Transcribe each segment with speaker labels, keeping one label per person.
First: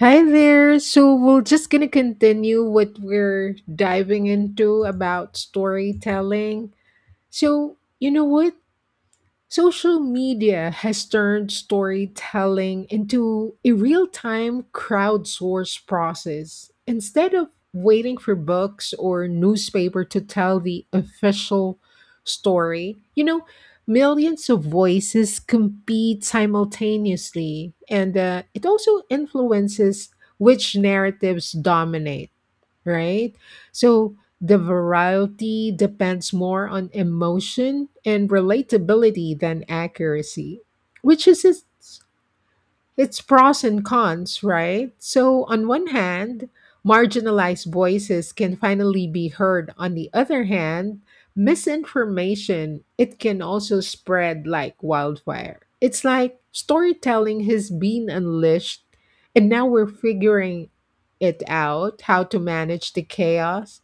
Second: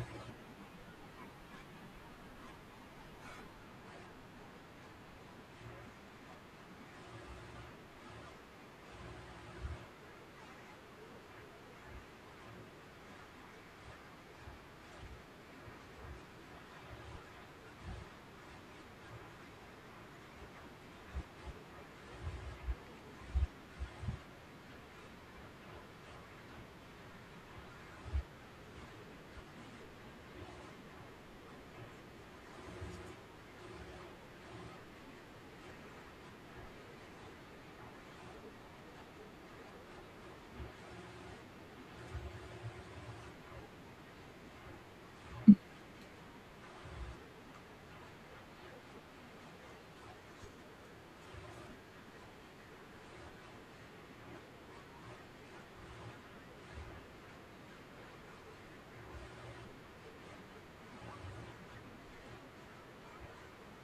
Speaker 1: Hi there. So we're just gonna continue what we're diving into about storytelling. So you know what? Social media has turned storytelling into a real time crowdsourced process. Instead of waiting for books or newspaper to tell the official story, millions of voices compete simultaneously. And it also influences which narratives dominate, right? So the variety depends more on emotion and relatability than accuracy, which is its it's pros and cons, right? So, on one hand, marginalized voices can finally be heard. On the other hand, misinformation, it can also spread like wildfire. It's like storytelling has been unleashed, and now we're figuring it out how to manage the chaos.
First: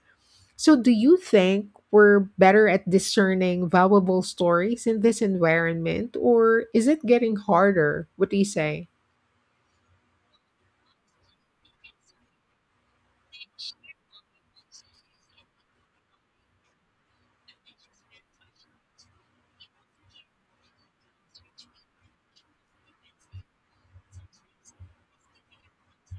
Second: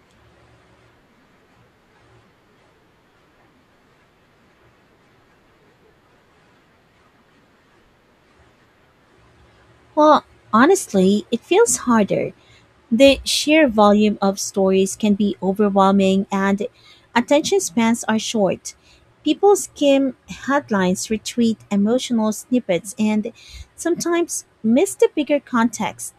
Speaker 1: So, do you think we're better at discerning valuable stories in this environment, or is it getting harder? What do you say?
Speaker 2: Well, honestly, it feels harder. The sheer volume of stories can be overwhelming and attention spans are short. People skim headlines, retweet emotional snippets, and sometimes miss the bigger context.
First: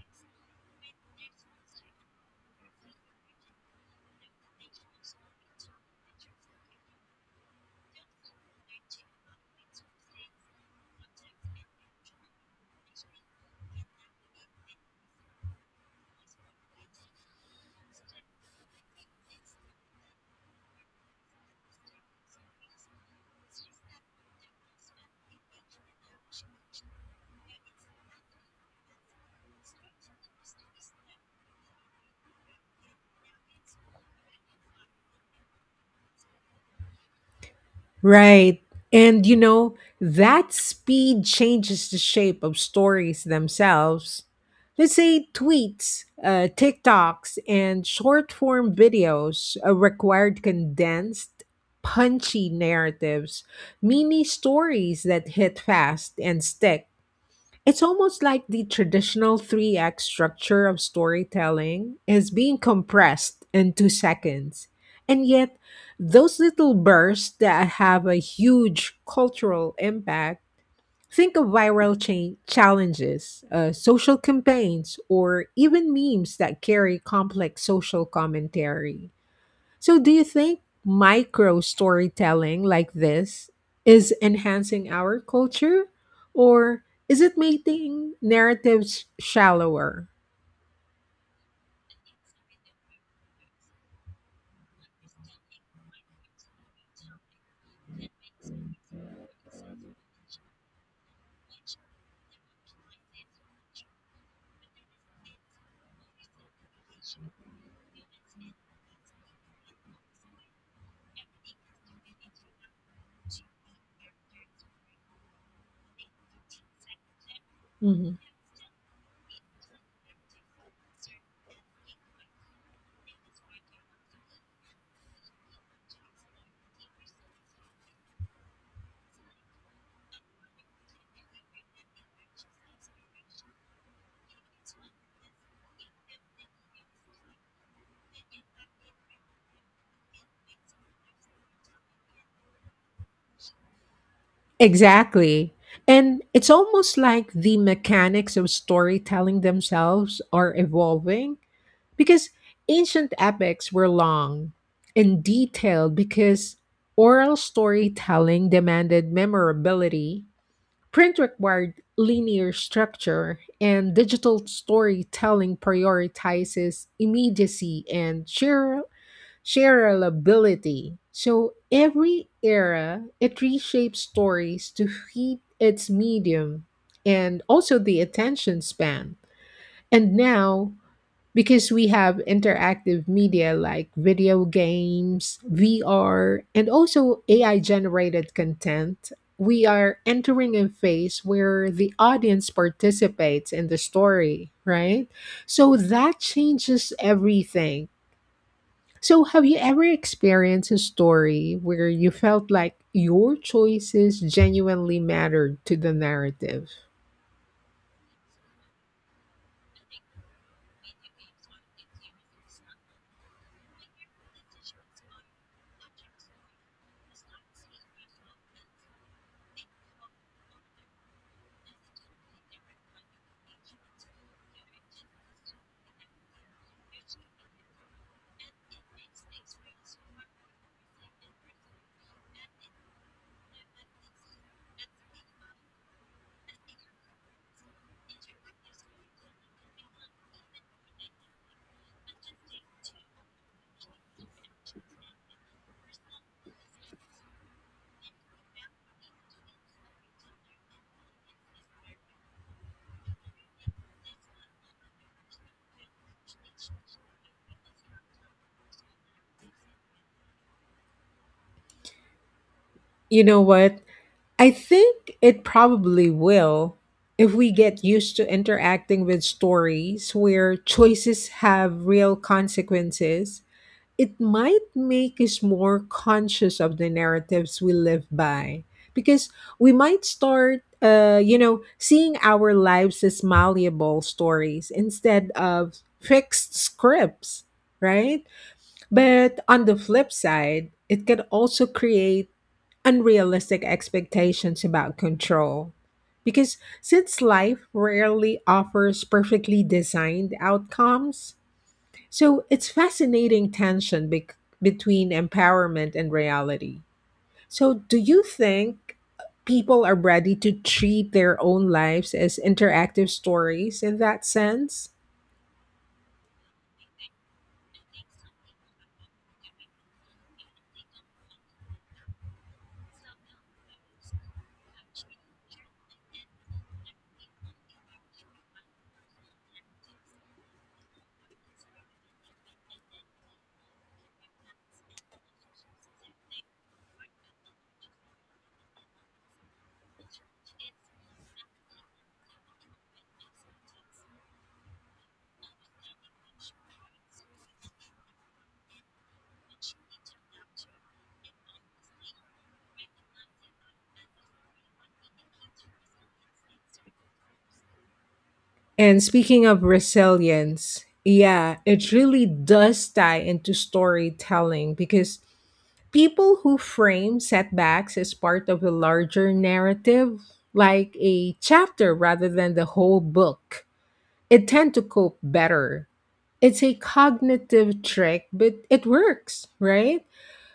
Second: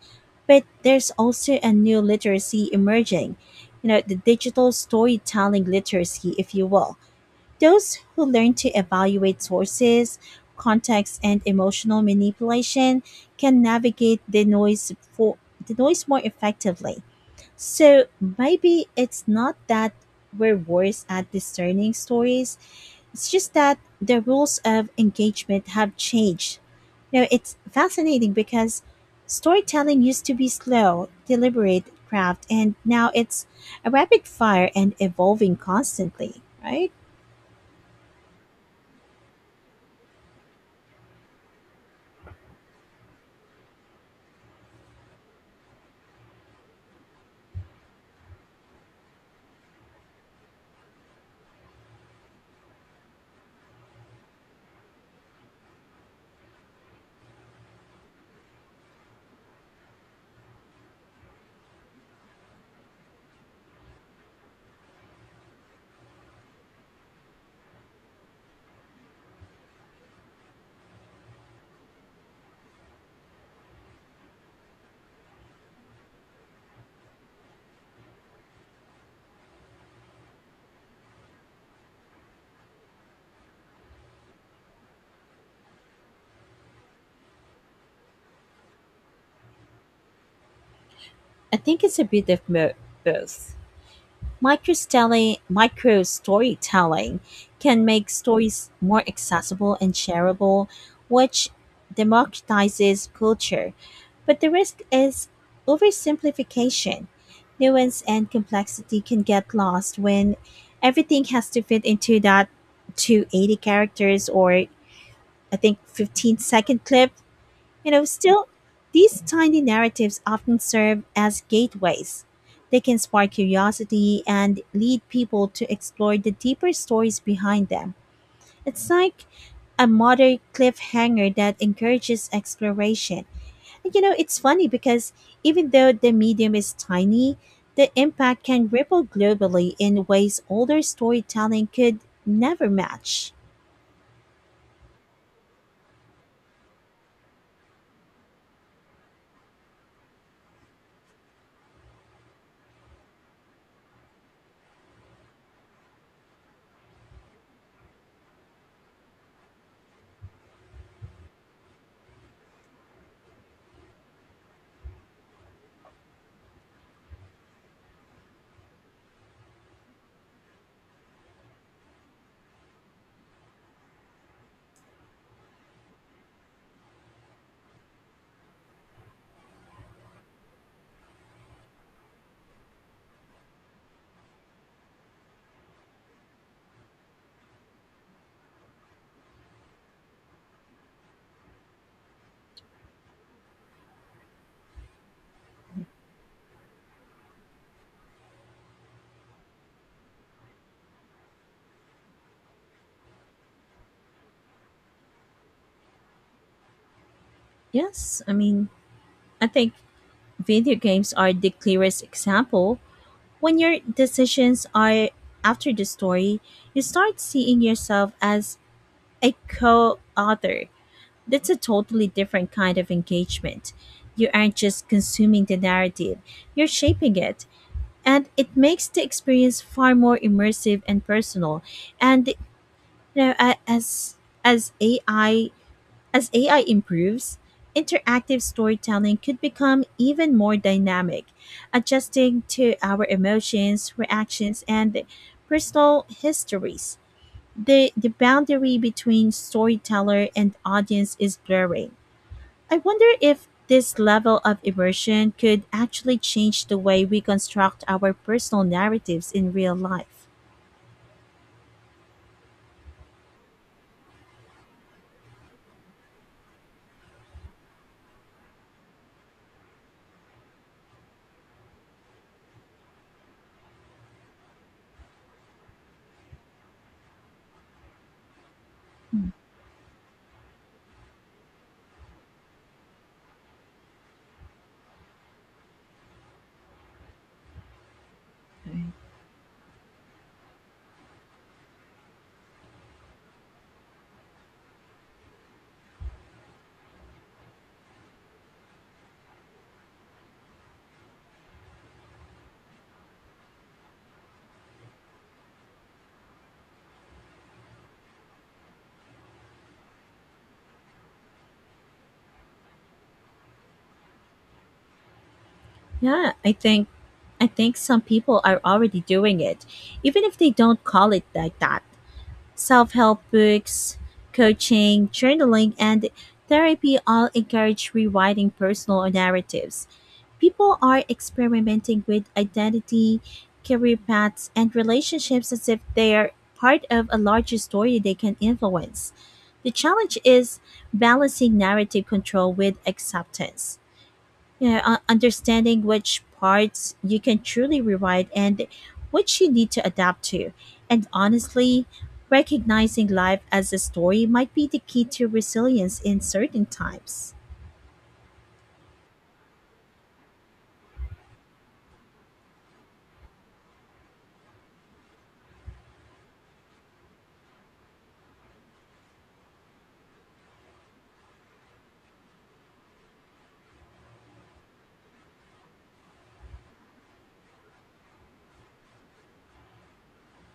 Speaker 2: But there's also a new literacy emerging, you know, the digital storytelling literacy, if you will those who learn to evaluate sources, context, and emotional manipulation can navigate the noise more effectively. So maybe it's not that we're worse at discerning stories. It's just that the rules of engagement have changed. You know, it's fascinating because storytelling used to be slow, deliberate craft, and now it's a rapid fire and evolving constantly, right?
Speaker 1: Right. And you know, that speed changes the shape of stories themselves. Let's say tweets, TikToks, and short form videos required condensed, punchy narratives, mini stories that hit fast and stick. It's almost like the traditional three act structure of storytelling is being compressed into seconds. And yet, those little bursts that have a huge cultural impact think of viral challenges, social campaigns, or even memes that carry complex social commentary. So, do you think micro storytelling like this is enhancing our culture or is it making narratives shallower?
Speaker 2: I think it's a bit of both. Micro storytelling can make stories more accessible and shareable, which democratizes culture. But the risk is oversimplification. Nuance and complexity can get lost when everything has to fit into that 280 characters or I think 15-second clip. You know,
Speaker 1: Mhm.
Speaker 2: still, these tiny narratives often serve as gateways. They can spark curiosity and lead people to explore the deeper stories behind them. It's like a modern cliffhanger that encourages exploration. And you know, it's funny because even though the medium is tiny, the impact can ripple globally in ways older storytelling could never match.
Speaker 1: Exactly. And it's almost like the mechanics of storytelling themselves are evolving because ancient epics were long and detailed because oral storytelling demanded memorability. Print required linear structure, and digital storytelling prioritizes immediacy and shareability. So every era, it reshapes stories to fit its medium and also the attention span. And now, because we have interactive media like video games, VR, and also AI generated content, we are entering a phase where the audience participates in the story, right? So that changes everything. So, have you ever experienced a story where you felt like your choices genuinely mattered to the narrative?
Speaker 2: Yes, I mean, I think video games are the clearest example. When your decisions are after the story, you start seeing yourself as a co author. That's a totally different kind of engagement. You aren't just consuming the narrative, you're shaping it. And it makes the experience far more immersive and personal. And you know, a- as as AI as AI improves, interactive storytelling could become even more dynamic, adjusting to our emotions, reactions, and personal histories. The boundary between storyteller and audience is blurring. I wonder if this level of immersion could actually change the way we construct our personal narratives in real life.
Speaker 1: You know what? I think it probably will if we get used to interacting with stories where choices have real consequences. It might make us more conscious of the narratives we live by because we might start, seeing our lives as malleable stories instead of fixed scripts, right?
Speaker 2: Okay.
Speaker 1: But on the flip side, it can also create unrealistic expectations about control. Because since life rarely offers perfectly designed outcomes, so it's fascinating tension between empowerment and reality. So, do you think people are ready to treat their own lives as interactive stories in that sense?
Speaker 2: Yeah, I think some people are already doing it, even if they don't call it like that. Self-help books, coaching, journaling, and therapy all encourage rewriting personal narratives. People are experimenting with identity, career paths, and relationships as if they are part of a larger story they can influence. The challenge is balancing narrative control with acceptance, you know, understanding which parts you can truly rewrite and which you need to adapt to. And honestly, recognizing life as a story might be the key to resilience in certain times.
Speaker 1: And speaking of resilience, yeah, it really does tie into storytelling because people who frame setbacks as part of a larger narrative, like a chapter rather than the whole book, it tend to cope better. It's a cognitive trick, but it works, right?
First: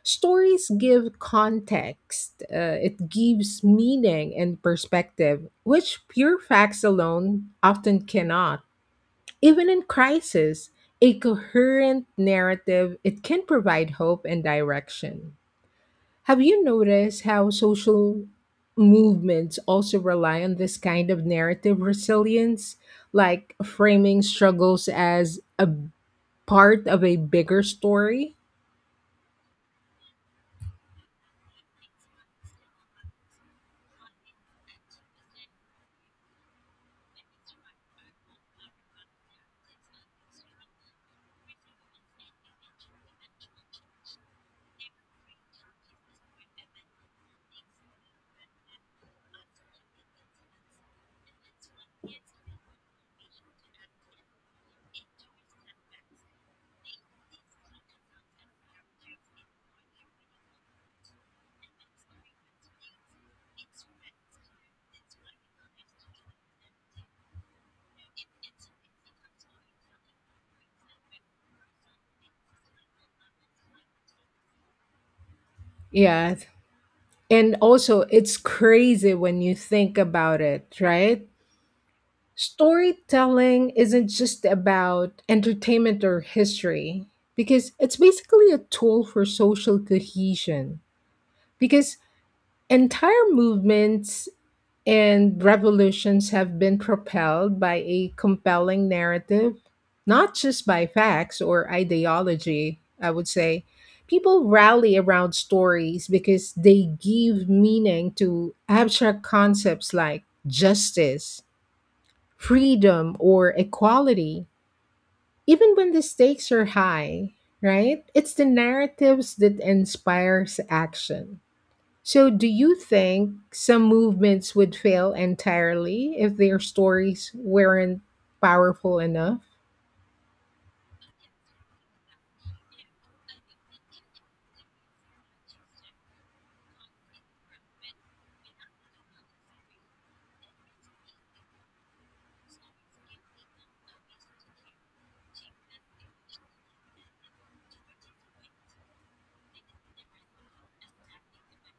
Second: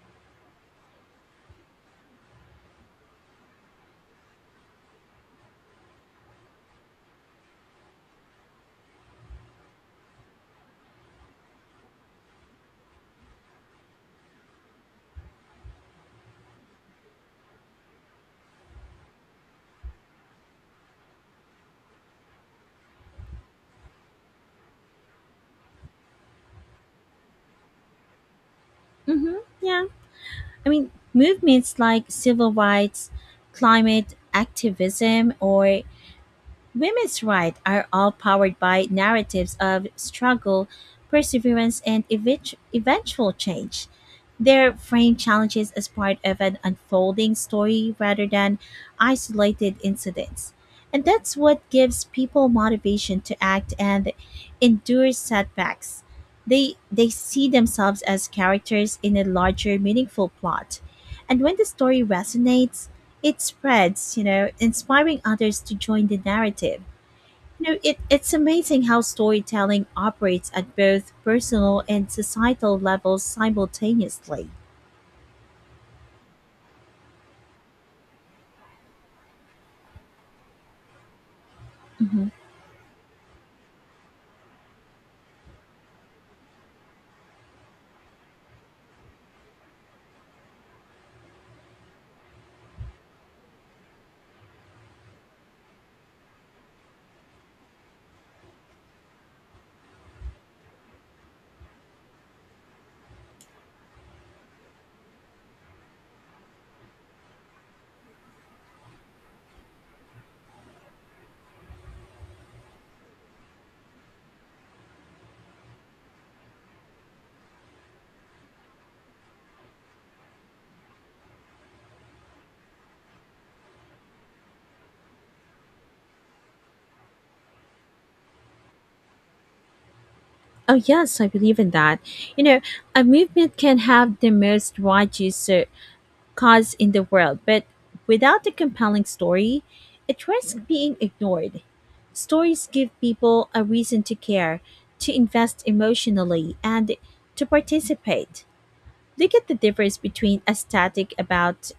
Speaker 1: Stories give context, it gives meaning and perspective, which pure facts alone often cannot. Even in crisis, a coherent narrative, it can provide hope and direction. Have you noticed how social movements also rely on this kind of narrative resilience, like framing struggles as a part of a bigger story?
Speaker 2: Mm-hmm, yeah. I mean, movements like civil rights, climate activism, or Women's rights are all powered by narratives of struggle, perseverance, and eventual change. Their frame challenges as part of an unfolding story rather than isolated incidents. And that's what gives people motivation to act and endure setbacks. They see themselves as characters in a larger, meaningful plot. And when the story resonates, it spreads, you know, inspiring others to join the narrative. You know, it's amazing how storytelling operates at both personal and societal levels simultaneously.
Speaker 1: Yeah. And also, it's crazy when you think about it, right?
Speaker 2: Hmm.
Speaker 1: Storytelling isn't just about entertainment or history, because it's basically a tool for social cohesion. Because entire movements and revolutions have been propelled by a compelling narrative, not just by facts or ideology, I would say. People rally around stories because they give meaning to abstract concepts like justice, freedom, or equality, even when the stakes are high, right? It's the narratives that inspires action. So, do you think some movements would fail entirely if their stories weren't powerful enough?
Speaker 2: Oh, yes, I believe in that. You know, a movement can have the most righteous cause in the world, but without a compelling story, it risks being ignored. Stories give people a reason to care, to invest emotionally, and to participate. They get the difference between a static about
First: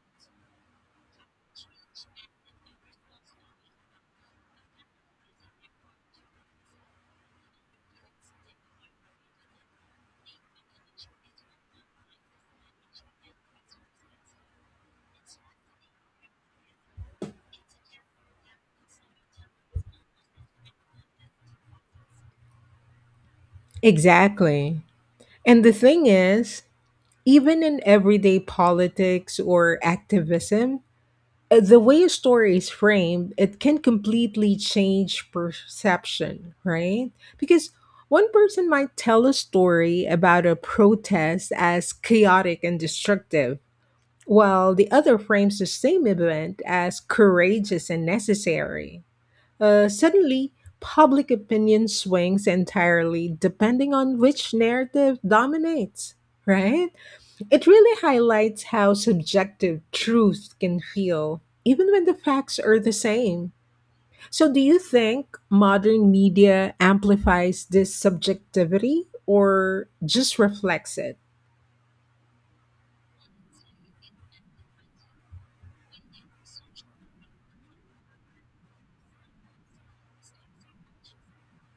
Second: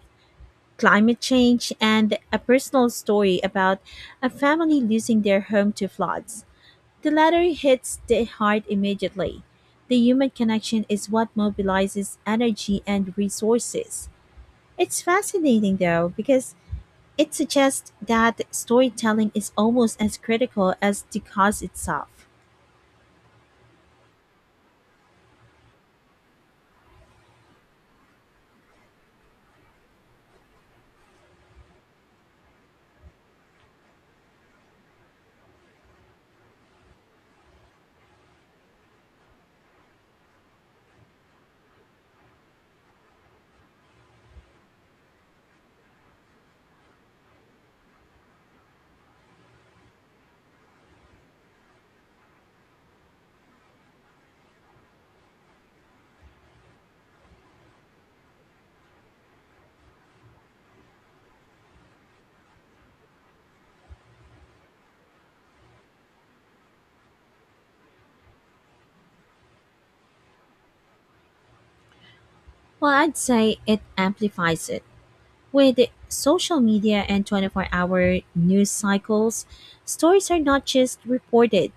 Speaker 2: climate change and a personal story about a family losing their home to floods. The latter hits the heart immediately. The human connection is what mobilizes energy and resources. It's fascinating though, because it suggests that storytelling is almost as critical as the cause itself.
Speaker 1: Exactly. And the thing is, even in everyday politics or activism, the way a story is framed, it can completely change perception, right? Because one person might tell a story about a protest as chaotic and destructive, while the other frames the same event as courageous and necessary. Suddenly, public opinion swings entirely depending on which narrative dominates, right? It really highlights how subjective truth can feel, even when the facts are the same. So, do you think modern media amplifies this subjectivity or just reflects it?
Speaker 2: Well, I'd say it amplifies it. With social media and 24-hour news cycles, stories are not just reported,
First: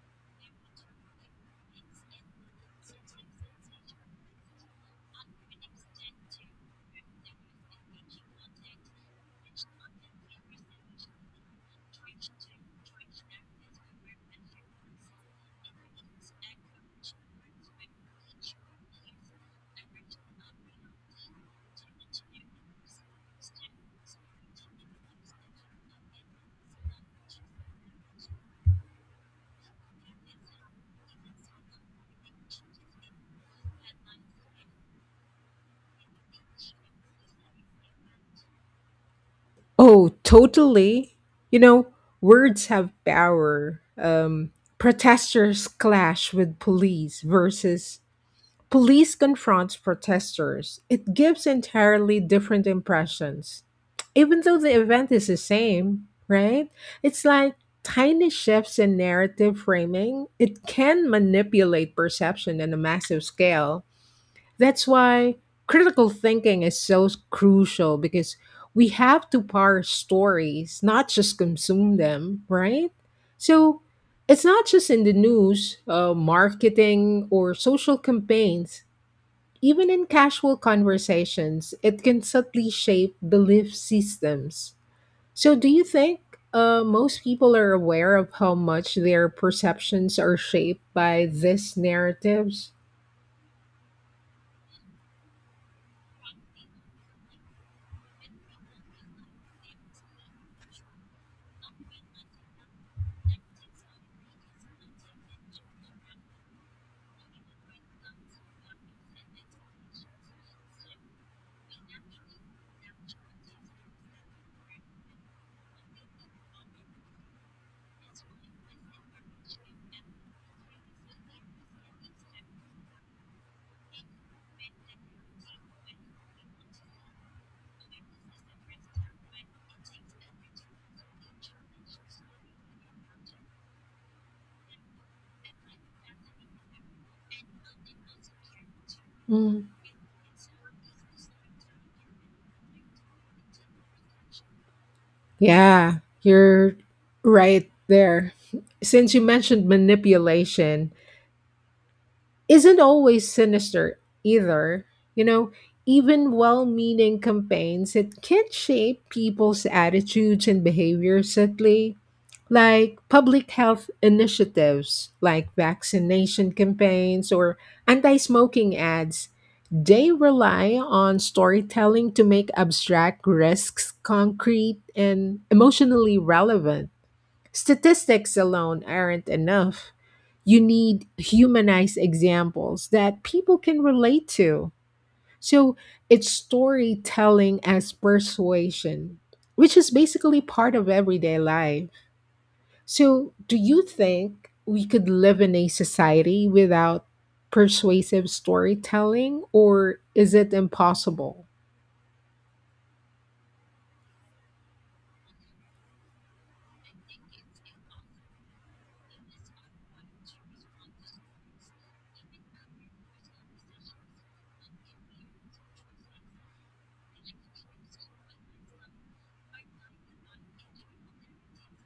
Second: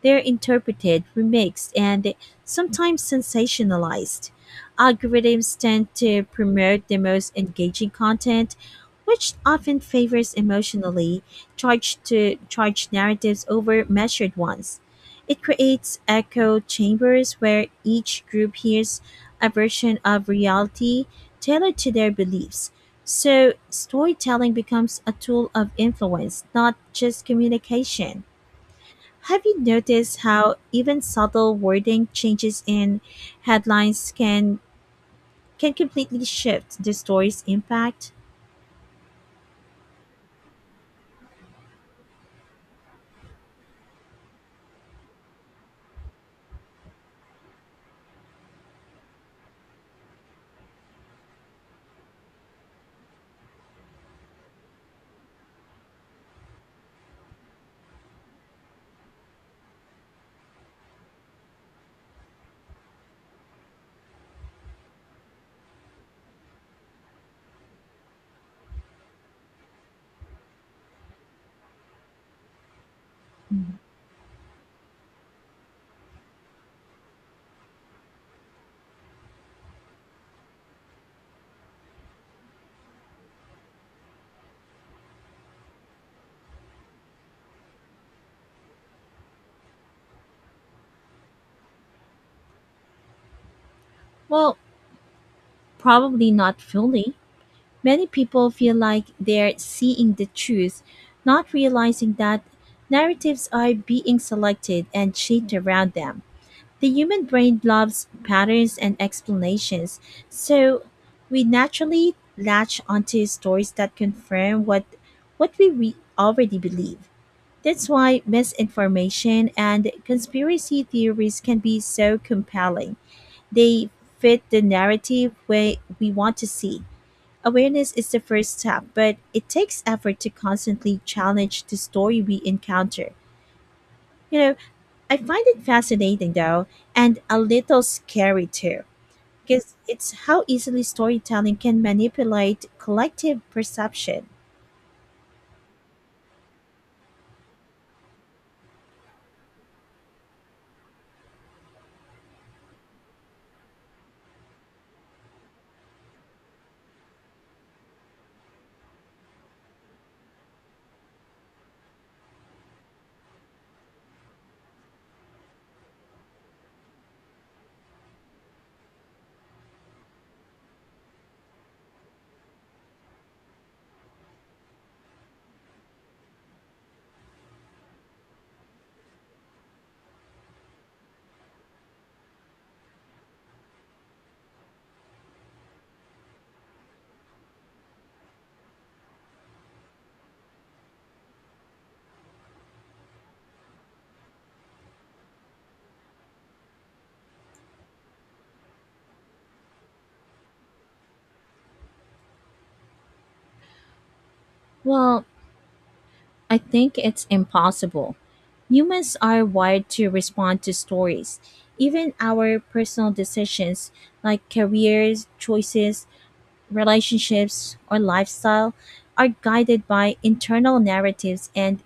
Speaker 2: they're interpreted, remixed, and sometimes sensationalized. Algorithms tend to promote the most engaging content, which often favors emotionally charged to charged narratives over measured ones. It creates echo chambers where each group hears a version of reality tailored to their beliefs. So, storytelling becomes a tool of influence, not just communication. Have you noticed how even subtle wording changes in headlines can completely shift the story's impact?
Speaker 1: Oh, totally. You know, words have power. Protesters clash with police versus police confronts protesters. It gives entirely different impressions. Even though the event is the same, right? It's like tiny shifts in narrative framing. It can manipulate perception on a massive scale. That's why critical thinking is so crucial because we have to parse stories, not just consume them, right?
Speaker 2: Mm.
Speaker 1: So it's not just in the news, marketing, or social campaigns. Even in casual conversations, it can subtly shape belief systems. So, do you think most people are aware of how much their perceptions are shaped by these narratives?
Speaker 2: Well, probably not fully. Many people feel like they're seeing the truth, not realizing that narratives are being selected and shaped around them. The human brain loves patterns and explanations, so we naturally latch onto stories that confirm what we already believe. That's why misinformation and conspiracy theories can be so compelling. They fit the narrative way we want to see. Awareness is the first step, but it takes effort to constantly challenge the story we encounter. You know, I find it fascinating though, and a little scary too,
Speaker 1: Hmm.
Speaker 2: because it's how easily storytelling can manipulate collective perception.
Speaker 1: Yeah, you're right there. Since you mentioned manipulation, isn't always sinister either. You know, even well meaning campaigns, it can shape people's attitudes and behaviors subtly. Like public health initiatives, like vaccination campaigns or anti smoking ads, they rely on storytelling to make abstract risks concrete and emotionally relevant. Statistics alone aren't enough. You need humanized examples that people can relate to. So it's storytelling as persuasion, which is basically part of everyday life. So, do you think we could live in a society without persuasive storytelling, or is it impossible?
Speaker 2: Well, I think it's impossible. Humans are wired to respond to stories. Even our personal decisions, like careers, choices, relationships, or lifestyle are guided by internal narratives and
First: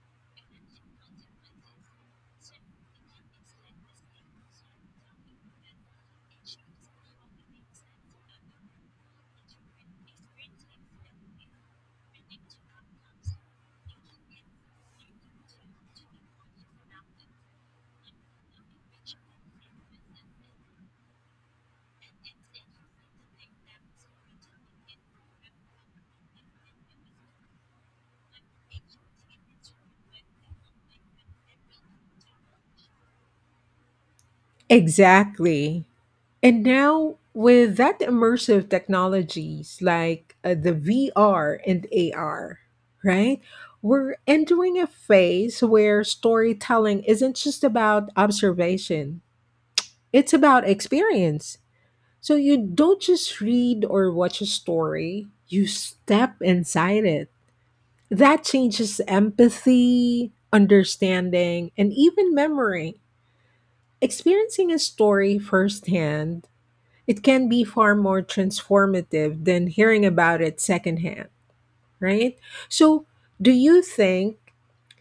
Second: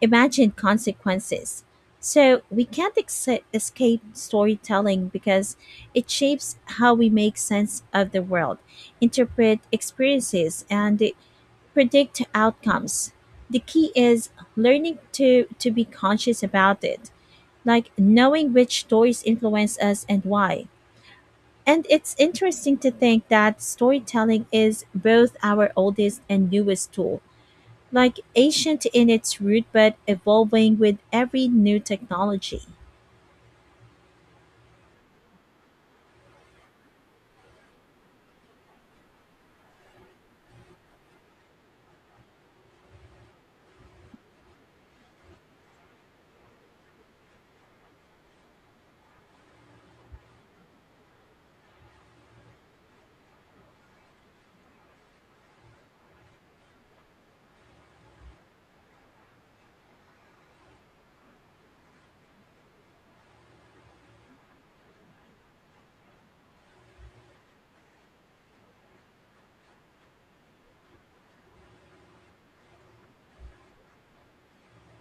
Speaker 2: imagined consequences. So we can't escape storytelling because it shapes how we make sense of the world, interpret experiences, and predict outcomes. The key is learning to be conscious about it, like knowing which stories influence us and why. And it's interesting to think that storytelling is both our oldest and newest tool, like ancient in its root but evolving with every new technology.
Speaker 1: Exactly. And now, with that immersive technologies like the VR and AR, right? We're entering a phase where storytelling isn't just about observation, it's about experience. So you don't just read or watch a story, you step inside it. That changes empathy, understanding, and even memory. Experiencing a story firsthand, it can be far more transformative than hearing about it secondhand, right? So, do you think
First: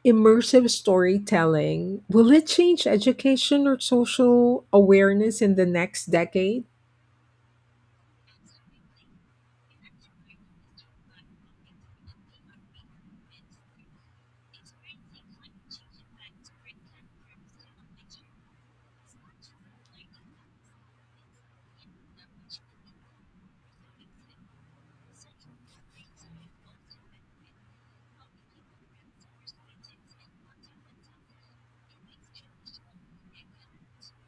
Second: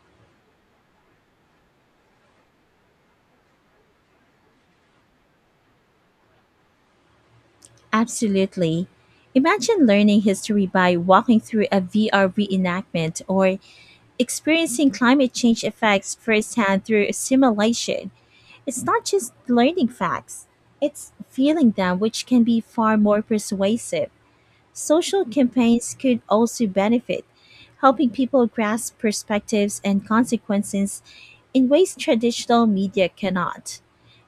Speaker 1: immersive storytelling will it change education or social awareness in the next decade?
Speaker 2: Absolutely. Imagine learning history by walking through a VR reenactment or experiencing climate change effects firsthand through simulation. It's not just learning facts, it's feeling them, which can be far more persuasive. Social campaigns could also benefit, helping people grasp perspectives and consequences in ways traditional media cannot.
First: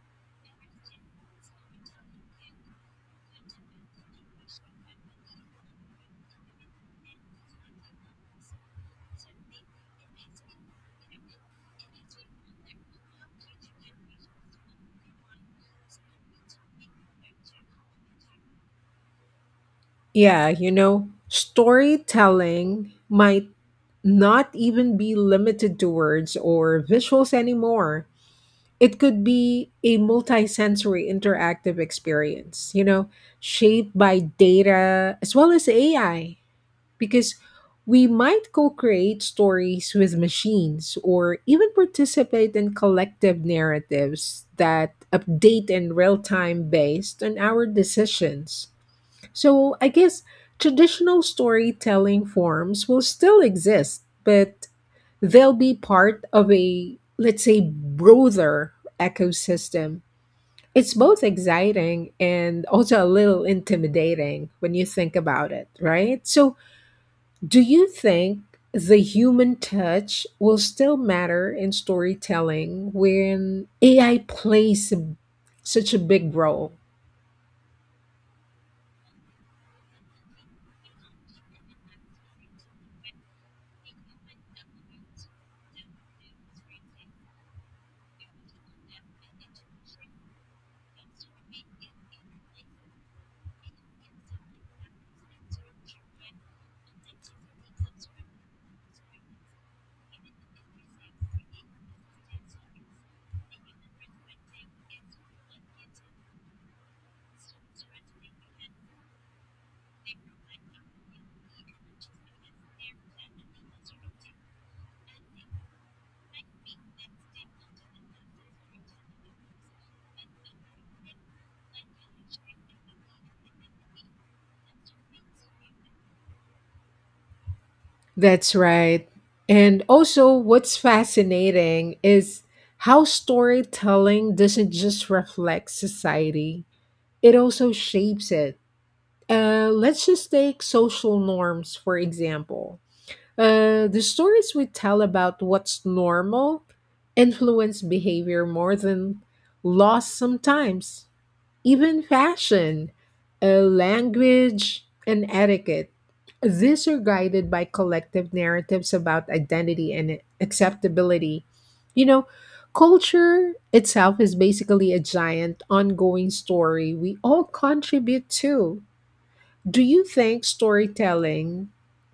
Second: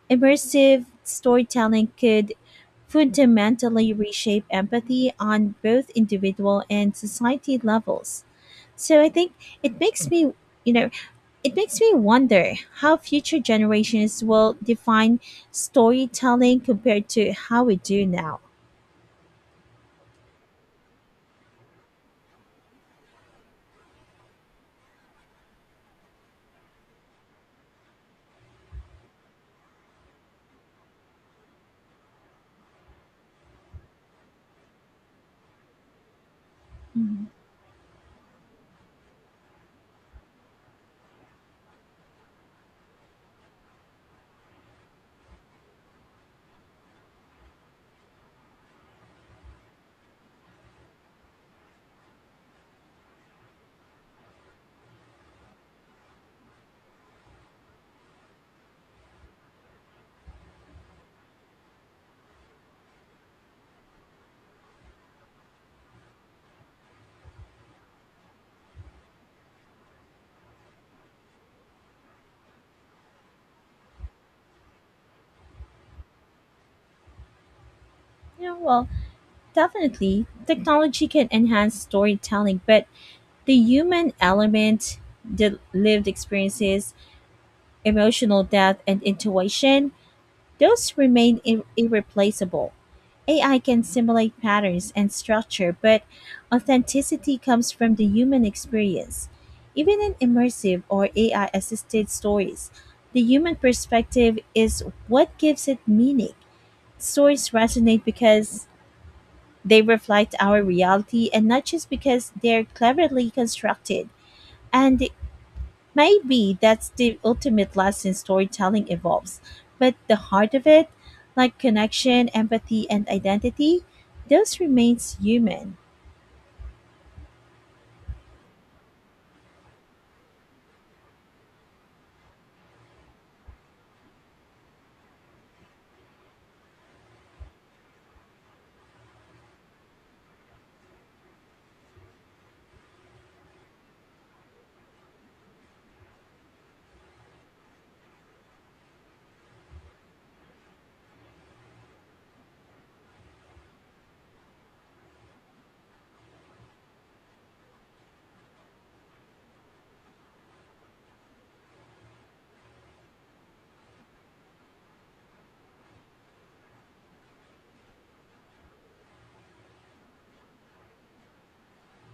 Speaker 2: Immersive storytelling could fundamentally reshape empathy on both individual and society levels. So I think it makes me, you know, it makes me wonder how future generations will define storytelling compared to how we do now.
Speaker 1: Yeah, you know, storytelling might not even be limited to words or visuals anymore. It could be a multisensory interactive experience, shaped by data as well as AI,
Speaker 2: Mhm.
Speaker 1: because we might co create stories with machines or even participate in collective narratives that update in real time based on our decisions. So I guess traditional storytelling forms will still exist, but they'll be part of a, let's say, broader ecosystem. It's both exciting and also a little intimidating when you think about it, right? So, do you think the human touch will still matter in storytelling when AI plays such a big role?
Speaker 2: Yeah, well, definitely, technology can enhance storytelling, but the human element, the lived experiences, emotional depth, and intuition, those remain irreplaceable. AI can simulate patterns and structure, but authenticity comes from the human experience. Even in immersive or AI assisted stories, the human perspective is what gives it meaning. Stories resonate because they reflect our reality and not just because they're cleverly constructed. And maybe that's the ultimate lesson storytelling evolves. But the heart of it, like connection, empathy, and identity, those remains human.
Speaker 1: That's right. And also, what's fascinating is how storytelling doesn't just reflect society, it also shapes it. Let's just take social norms, for example. The stories we tell about what's normal influence behavior more than laws sometimes. Even fashion, language, and etiquette. These are guided by collective narratives about identity and acceptability. You know, culture itself is basically a giant ongoing story we all contribute to. Do you think storytelling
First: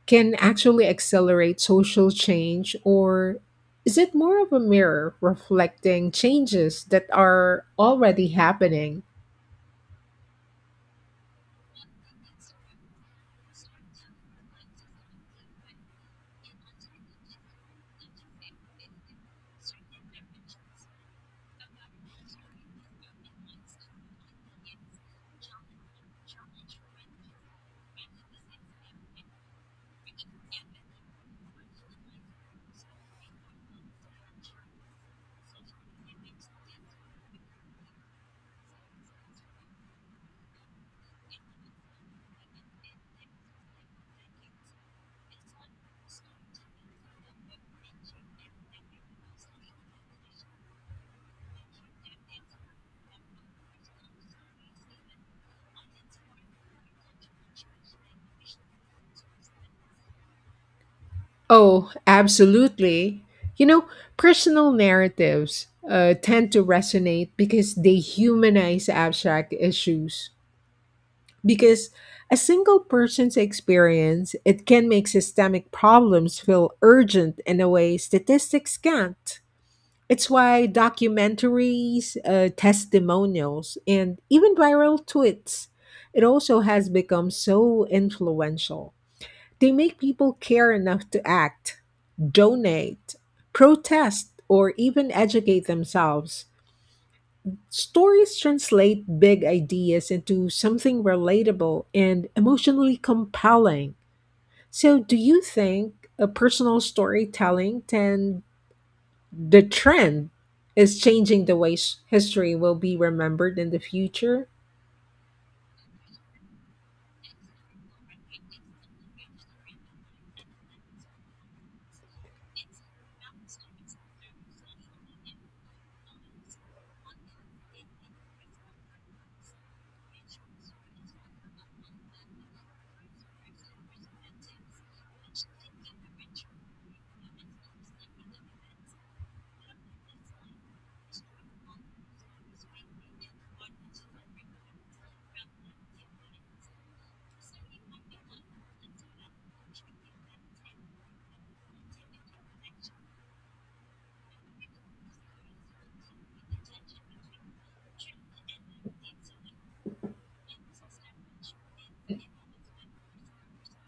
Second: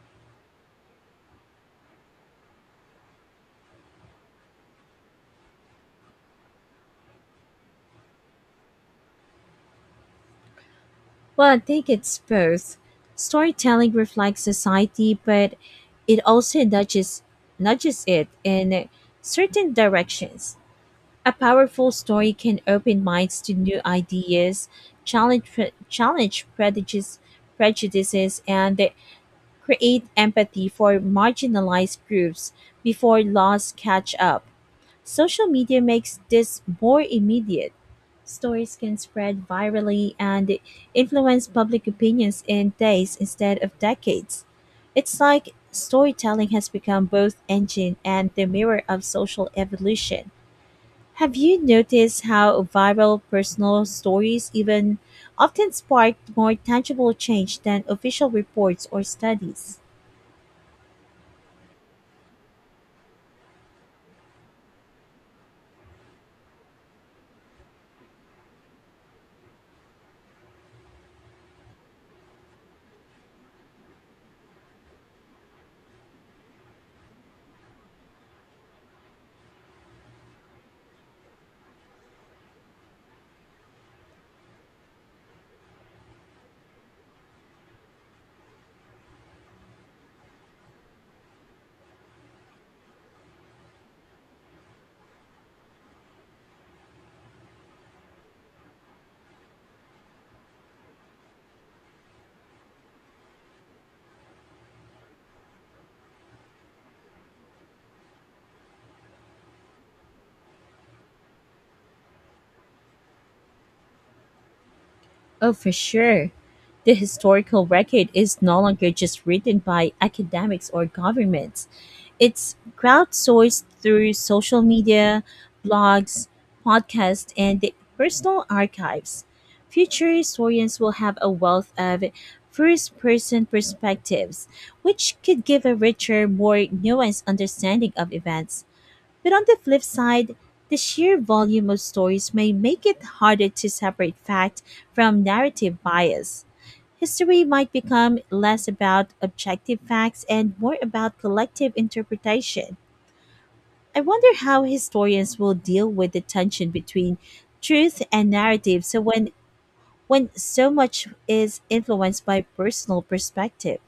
Speaker 1: can actually accelerate social change, or is it more of a mirror reflecting changes that are already happening?
Speaker 2: Well, I think it's both. Storytelling reflects society, but it also nudges it in certain directions. A powerful story can open minds to new ideas, challenge prejudices, and create empathy for marginalized groups before laws catch up. Social media makes this more immediate. Stories can spread virally and influence public opinions in days instead of decades. It's like storytelling has become both engine and the mirror of social evolution. Have you noticed how viral personal stories even often spark more tangible change than official reports or studies?
Speaker 1: Oh, absolutely. You know, personal narratives tend to resonate because they humanize abstract issues. Because a single person's experience, it can make systemic problems feel urgent in a way statistics can't. It's why documentaries, testimonials, and even viral tweets, it also has become so influential. They make people care enough to act donate, protest, or even educate themselves. Stories translate big ideas into something relatable and emotionally compelling. So, do you think a personal storytelling and the trend is changing the way history will be remembered in the future?
Speaker 2: Oh, for sure. The historical record is no longer just written by academics or governments. It's crowdsourced through social media, blogs, podcasts, and the personal archives. Future historians will have a wealth of first person perspectives, which could give a richer, more nuanced understanding of events. But on the flip side, the sheer volume of stories may make it harder to separate fact from narrative bias. History might become less about objective facts and more about collective interpretation. I wonder how historians will deal with the tension between truth and narrative so when so much is influenced by personal perspective.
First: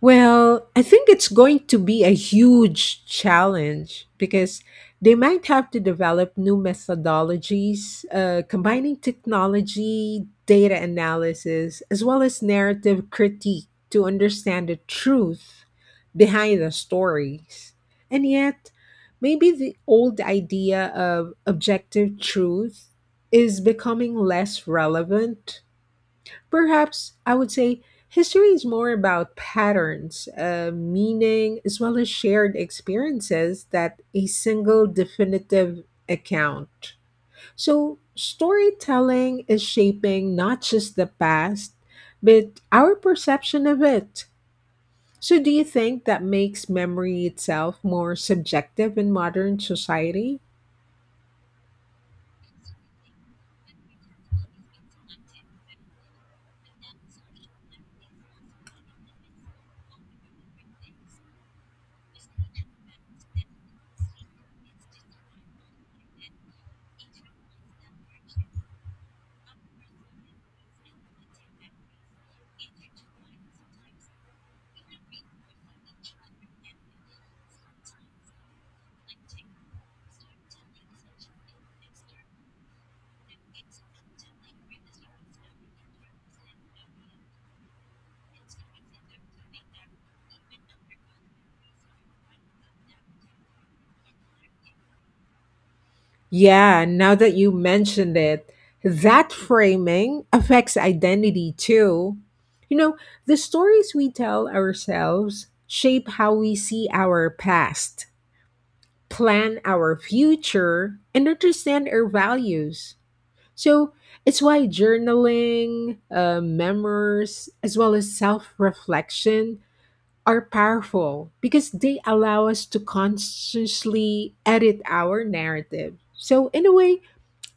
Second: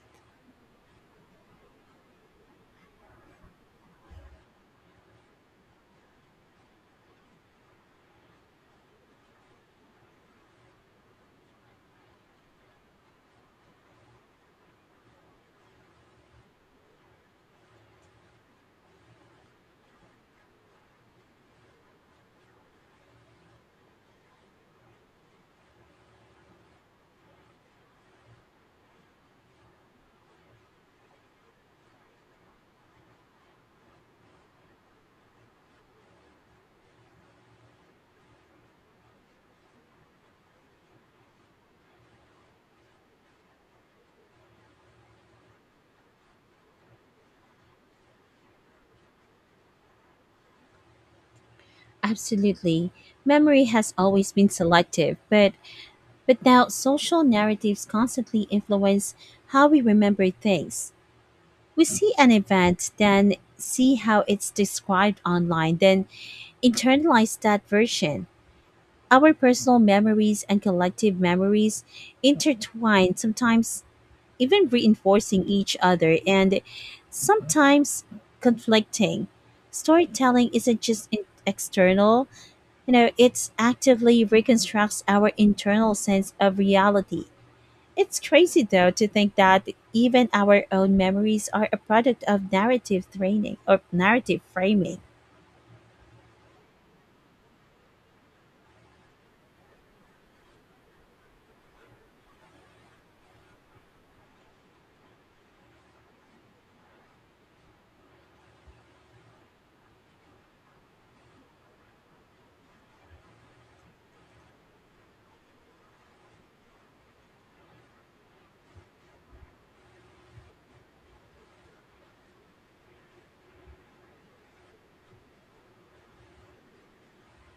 Speaker 1: Well, I think it's going to be a huge challenge because they might have to develop new methodologies, combining technology, data analysis, as well as narrative critique to understand the truth behind the stories. And yet, maybe the old idea of objective truth is becoming less relevant. Perhaps I would say history is more about patterns, meaning, as well as shared experiences that a single definitive account. So, storytelling is shaping not just the past, but our perception of it. So, do you think that makes memory itself more subjective in modern society?
Speaker 2: Absolutely. Memory has always been selective, but now social narratives constantly influence how we remember things. We see an event, then see how it's described online, then internalize that version. Our personal memories and collective memories intertwine, sometimes even reinforcing each other, and sometimes conflicting. Storytelling isn't just external, you know, it's actively reconstructs our internal sense of reality. It's crazy though to think that even our own memories are a product of narrative training or narrative framing.
Speaker 1: Yeah, now that you mentioned it, that framing affects identity too. You know, the stories we tell ourselves shape how we see our past, plan our future, and understand our values. So it's why journaling, memoirs, as well as self reflection are powerful because they allow us to consciously edit our narrative. So, in a way,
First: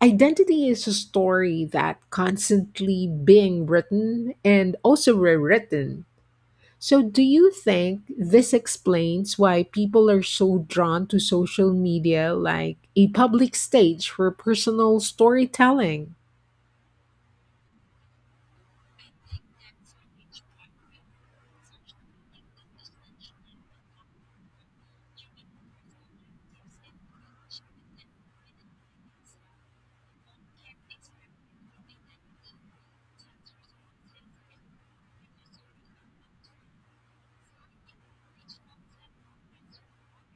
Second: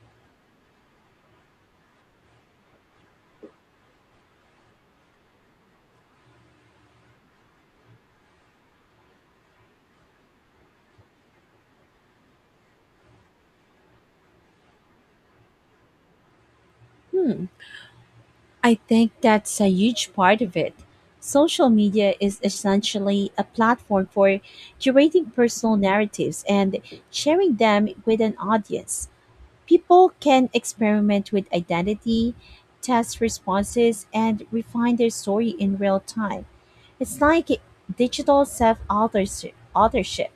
Speaker 1: identity is a story that constantly being written and also rewritten. So do you think this explains why people are so drawn to social media like a public stage for personal storytelling?
Speaker 2: Hmm, I think that's a huge part of it. Social media is essentially a platform for curating personal narratives and sharing them with an audience. People can experiment with identity, test responses, and refine their story in real time. It's like digital self authorship.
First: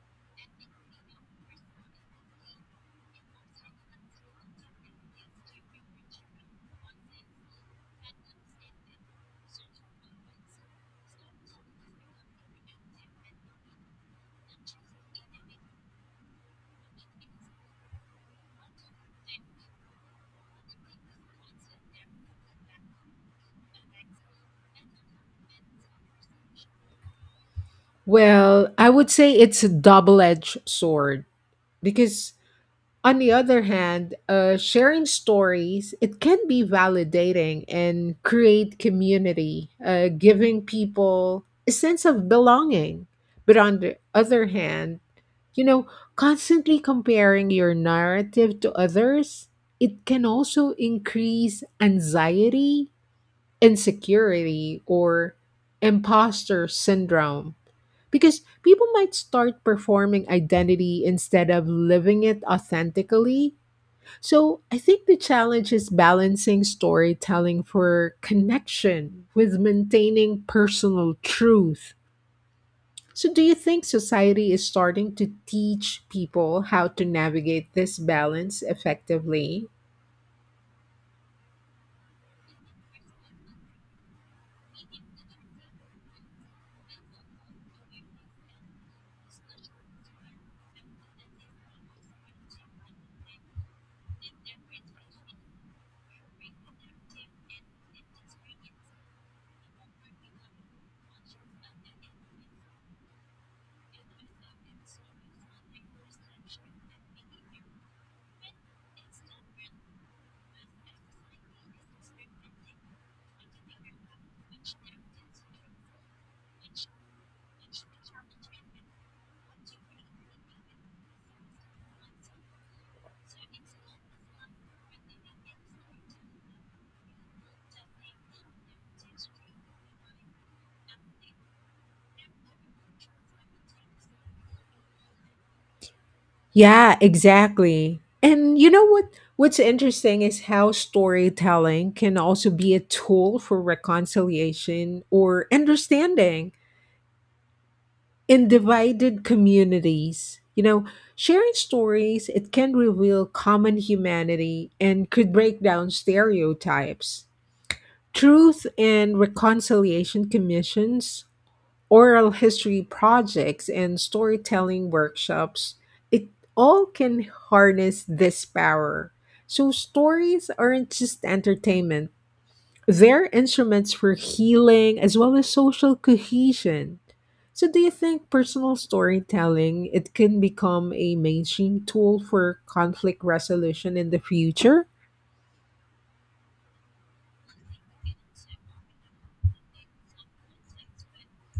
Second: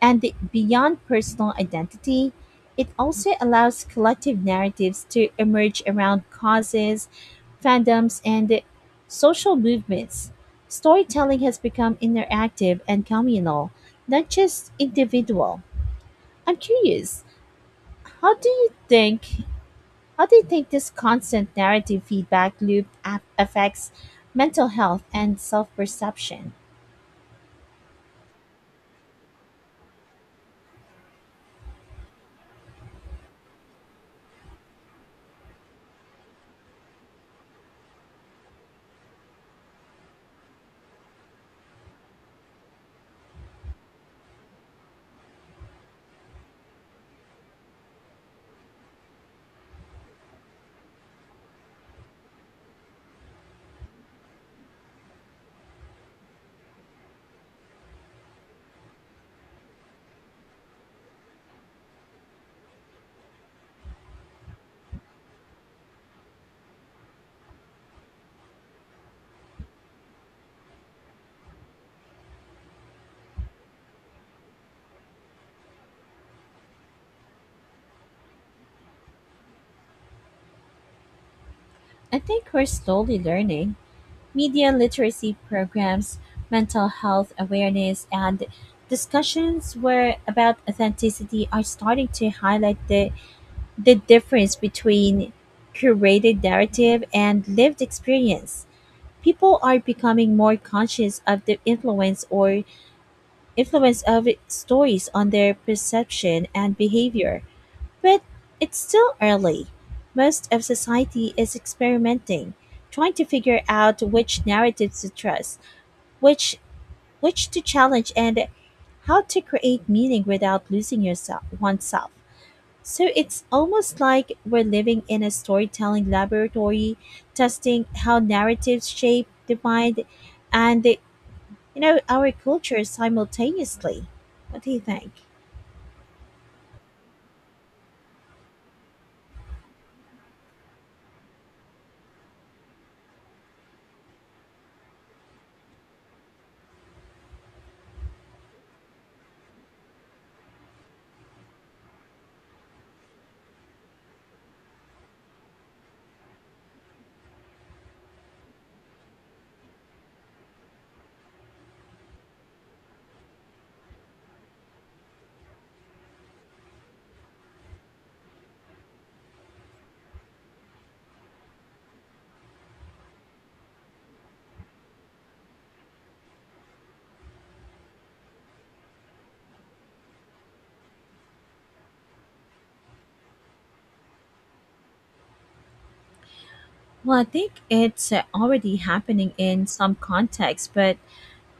Speaker 2: And beyond personal identity, it also allows collective narratives to emerge around causes, fandoms, and social movements. Storytelling has become interactive and communal, not just individual. I'm curious, how do you think how do you think this constant narrative feedback loop affects mental health and self-perception?
Speaker 1: Well, I would say it's a double-edged sword because on the other hand, sharing stories, it can be validating and create community, giving people a sense of belonging. But on the other hand, you know, constantly comparing your narrative to others, it can also increase anxiety, insecurity, or imposter syndrome. Because people might start performing identity instead of living it authentically so I think the challenge is balancing storytelling for connection with maintaining personal truth. So, do you think society is starting to teach people how to navigate this balance effectively?
Speaker 2: I think we're slowly learning. Media literacy programs, mental health awareness, and discussions were about authenticity are starting to highlight the difference between curated narrative and lived experience. People are becoming more conscious of the influence of stories on their perception and behavior. But it's still early. Most of society is experimenting, trying to figure out which narratives to trust, which which to challenge and how to create meaning without losing yourself oneself. So it's almost like we're living in a storytelling laboratory, testing how narratives shape the mind and you know our culture simultaneously. What do you think?
Speaker 1: Yeah, exactly. And you know what? What's interesting is how storytelling can also be a tool for reconciliation or understanding in divided communities. You know, sharing stories, it can reveal common humanity and could break down stereotypes. Truth and reconciliation commissions, oral history projects, and storytelling workshops, it all can harness this power. So, stories aren't just entertainment they're instruments for healing as well as social cohesion. So, do you think personal storytelling it can become a mainstream tool for conflict resolution in the future?
Speaker 2: Well, I think it's already happening in some contexts, but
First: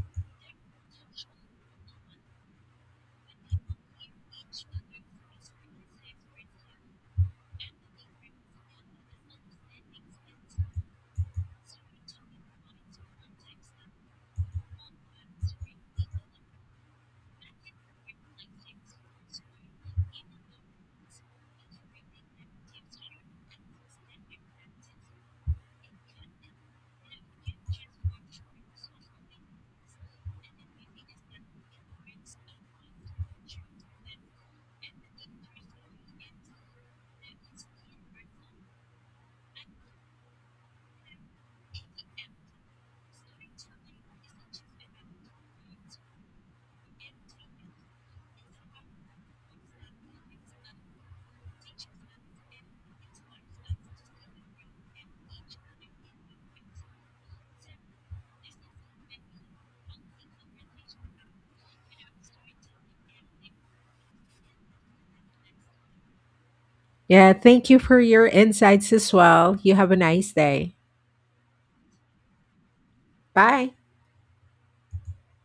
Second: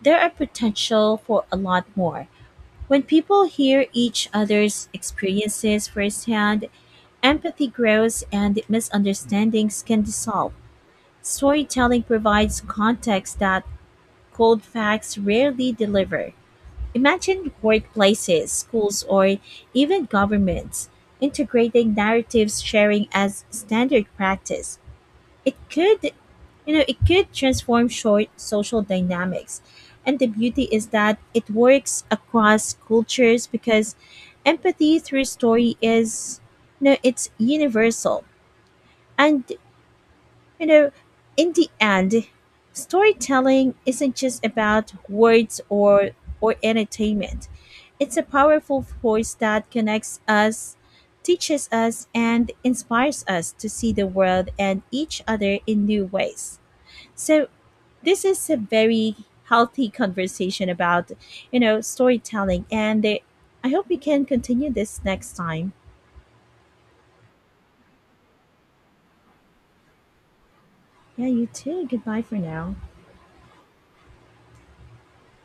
Speaker 2: there are potential for a lot more. When people hear each other's experiences firsthand, empathy grows and misunderstandings can dissolve. Storytelling provides context that cold facts rarely deliver. Imagine workplaces, schools, or even governments integrating narratives sharing as standard practice. It could, you know, it could transform short social dynamics. And the beauty is that it works across cultures because empathy through story is, you know, it's universal and, you know, in the end, storytelling isn't just about words or entertainment. It's a powerful force that connects us, teaches us and inspires us to see the world and each other in new ways. So, this is a very healthy conversation about, you know, storytelling and they, I hope we can continue this next time.
Speaker 1: Yeah, thank you for your insights as well. You have a nice day.
Speaker 2: Yeah, you too. Goodbye for now.
Speaker 1: Bye.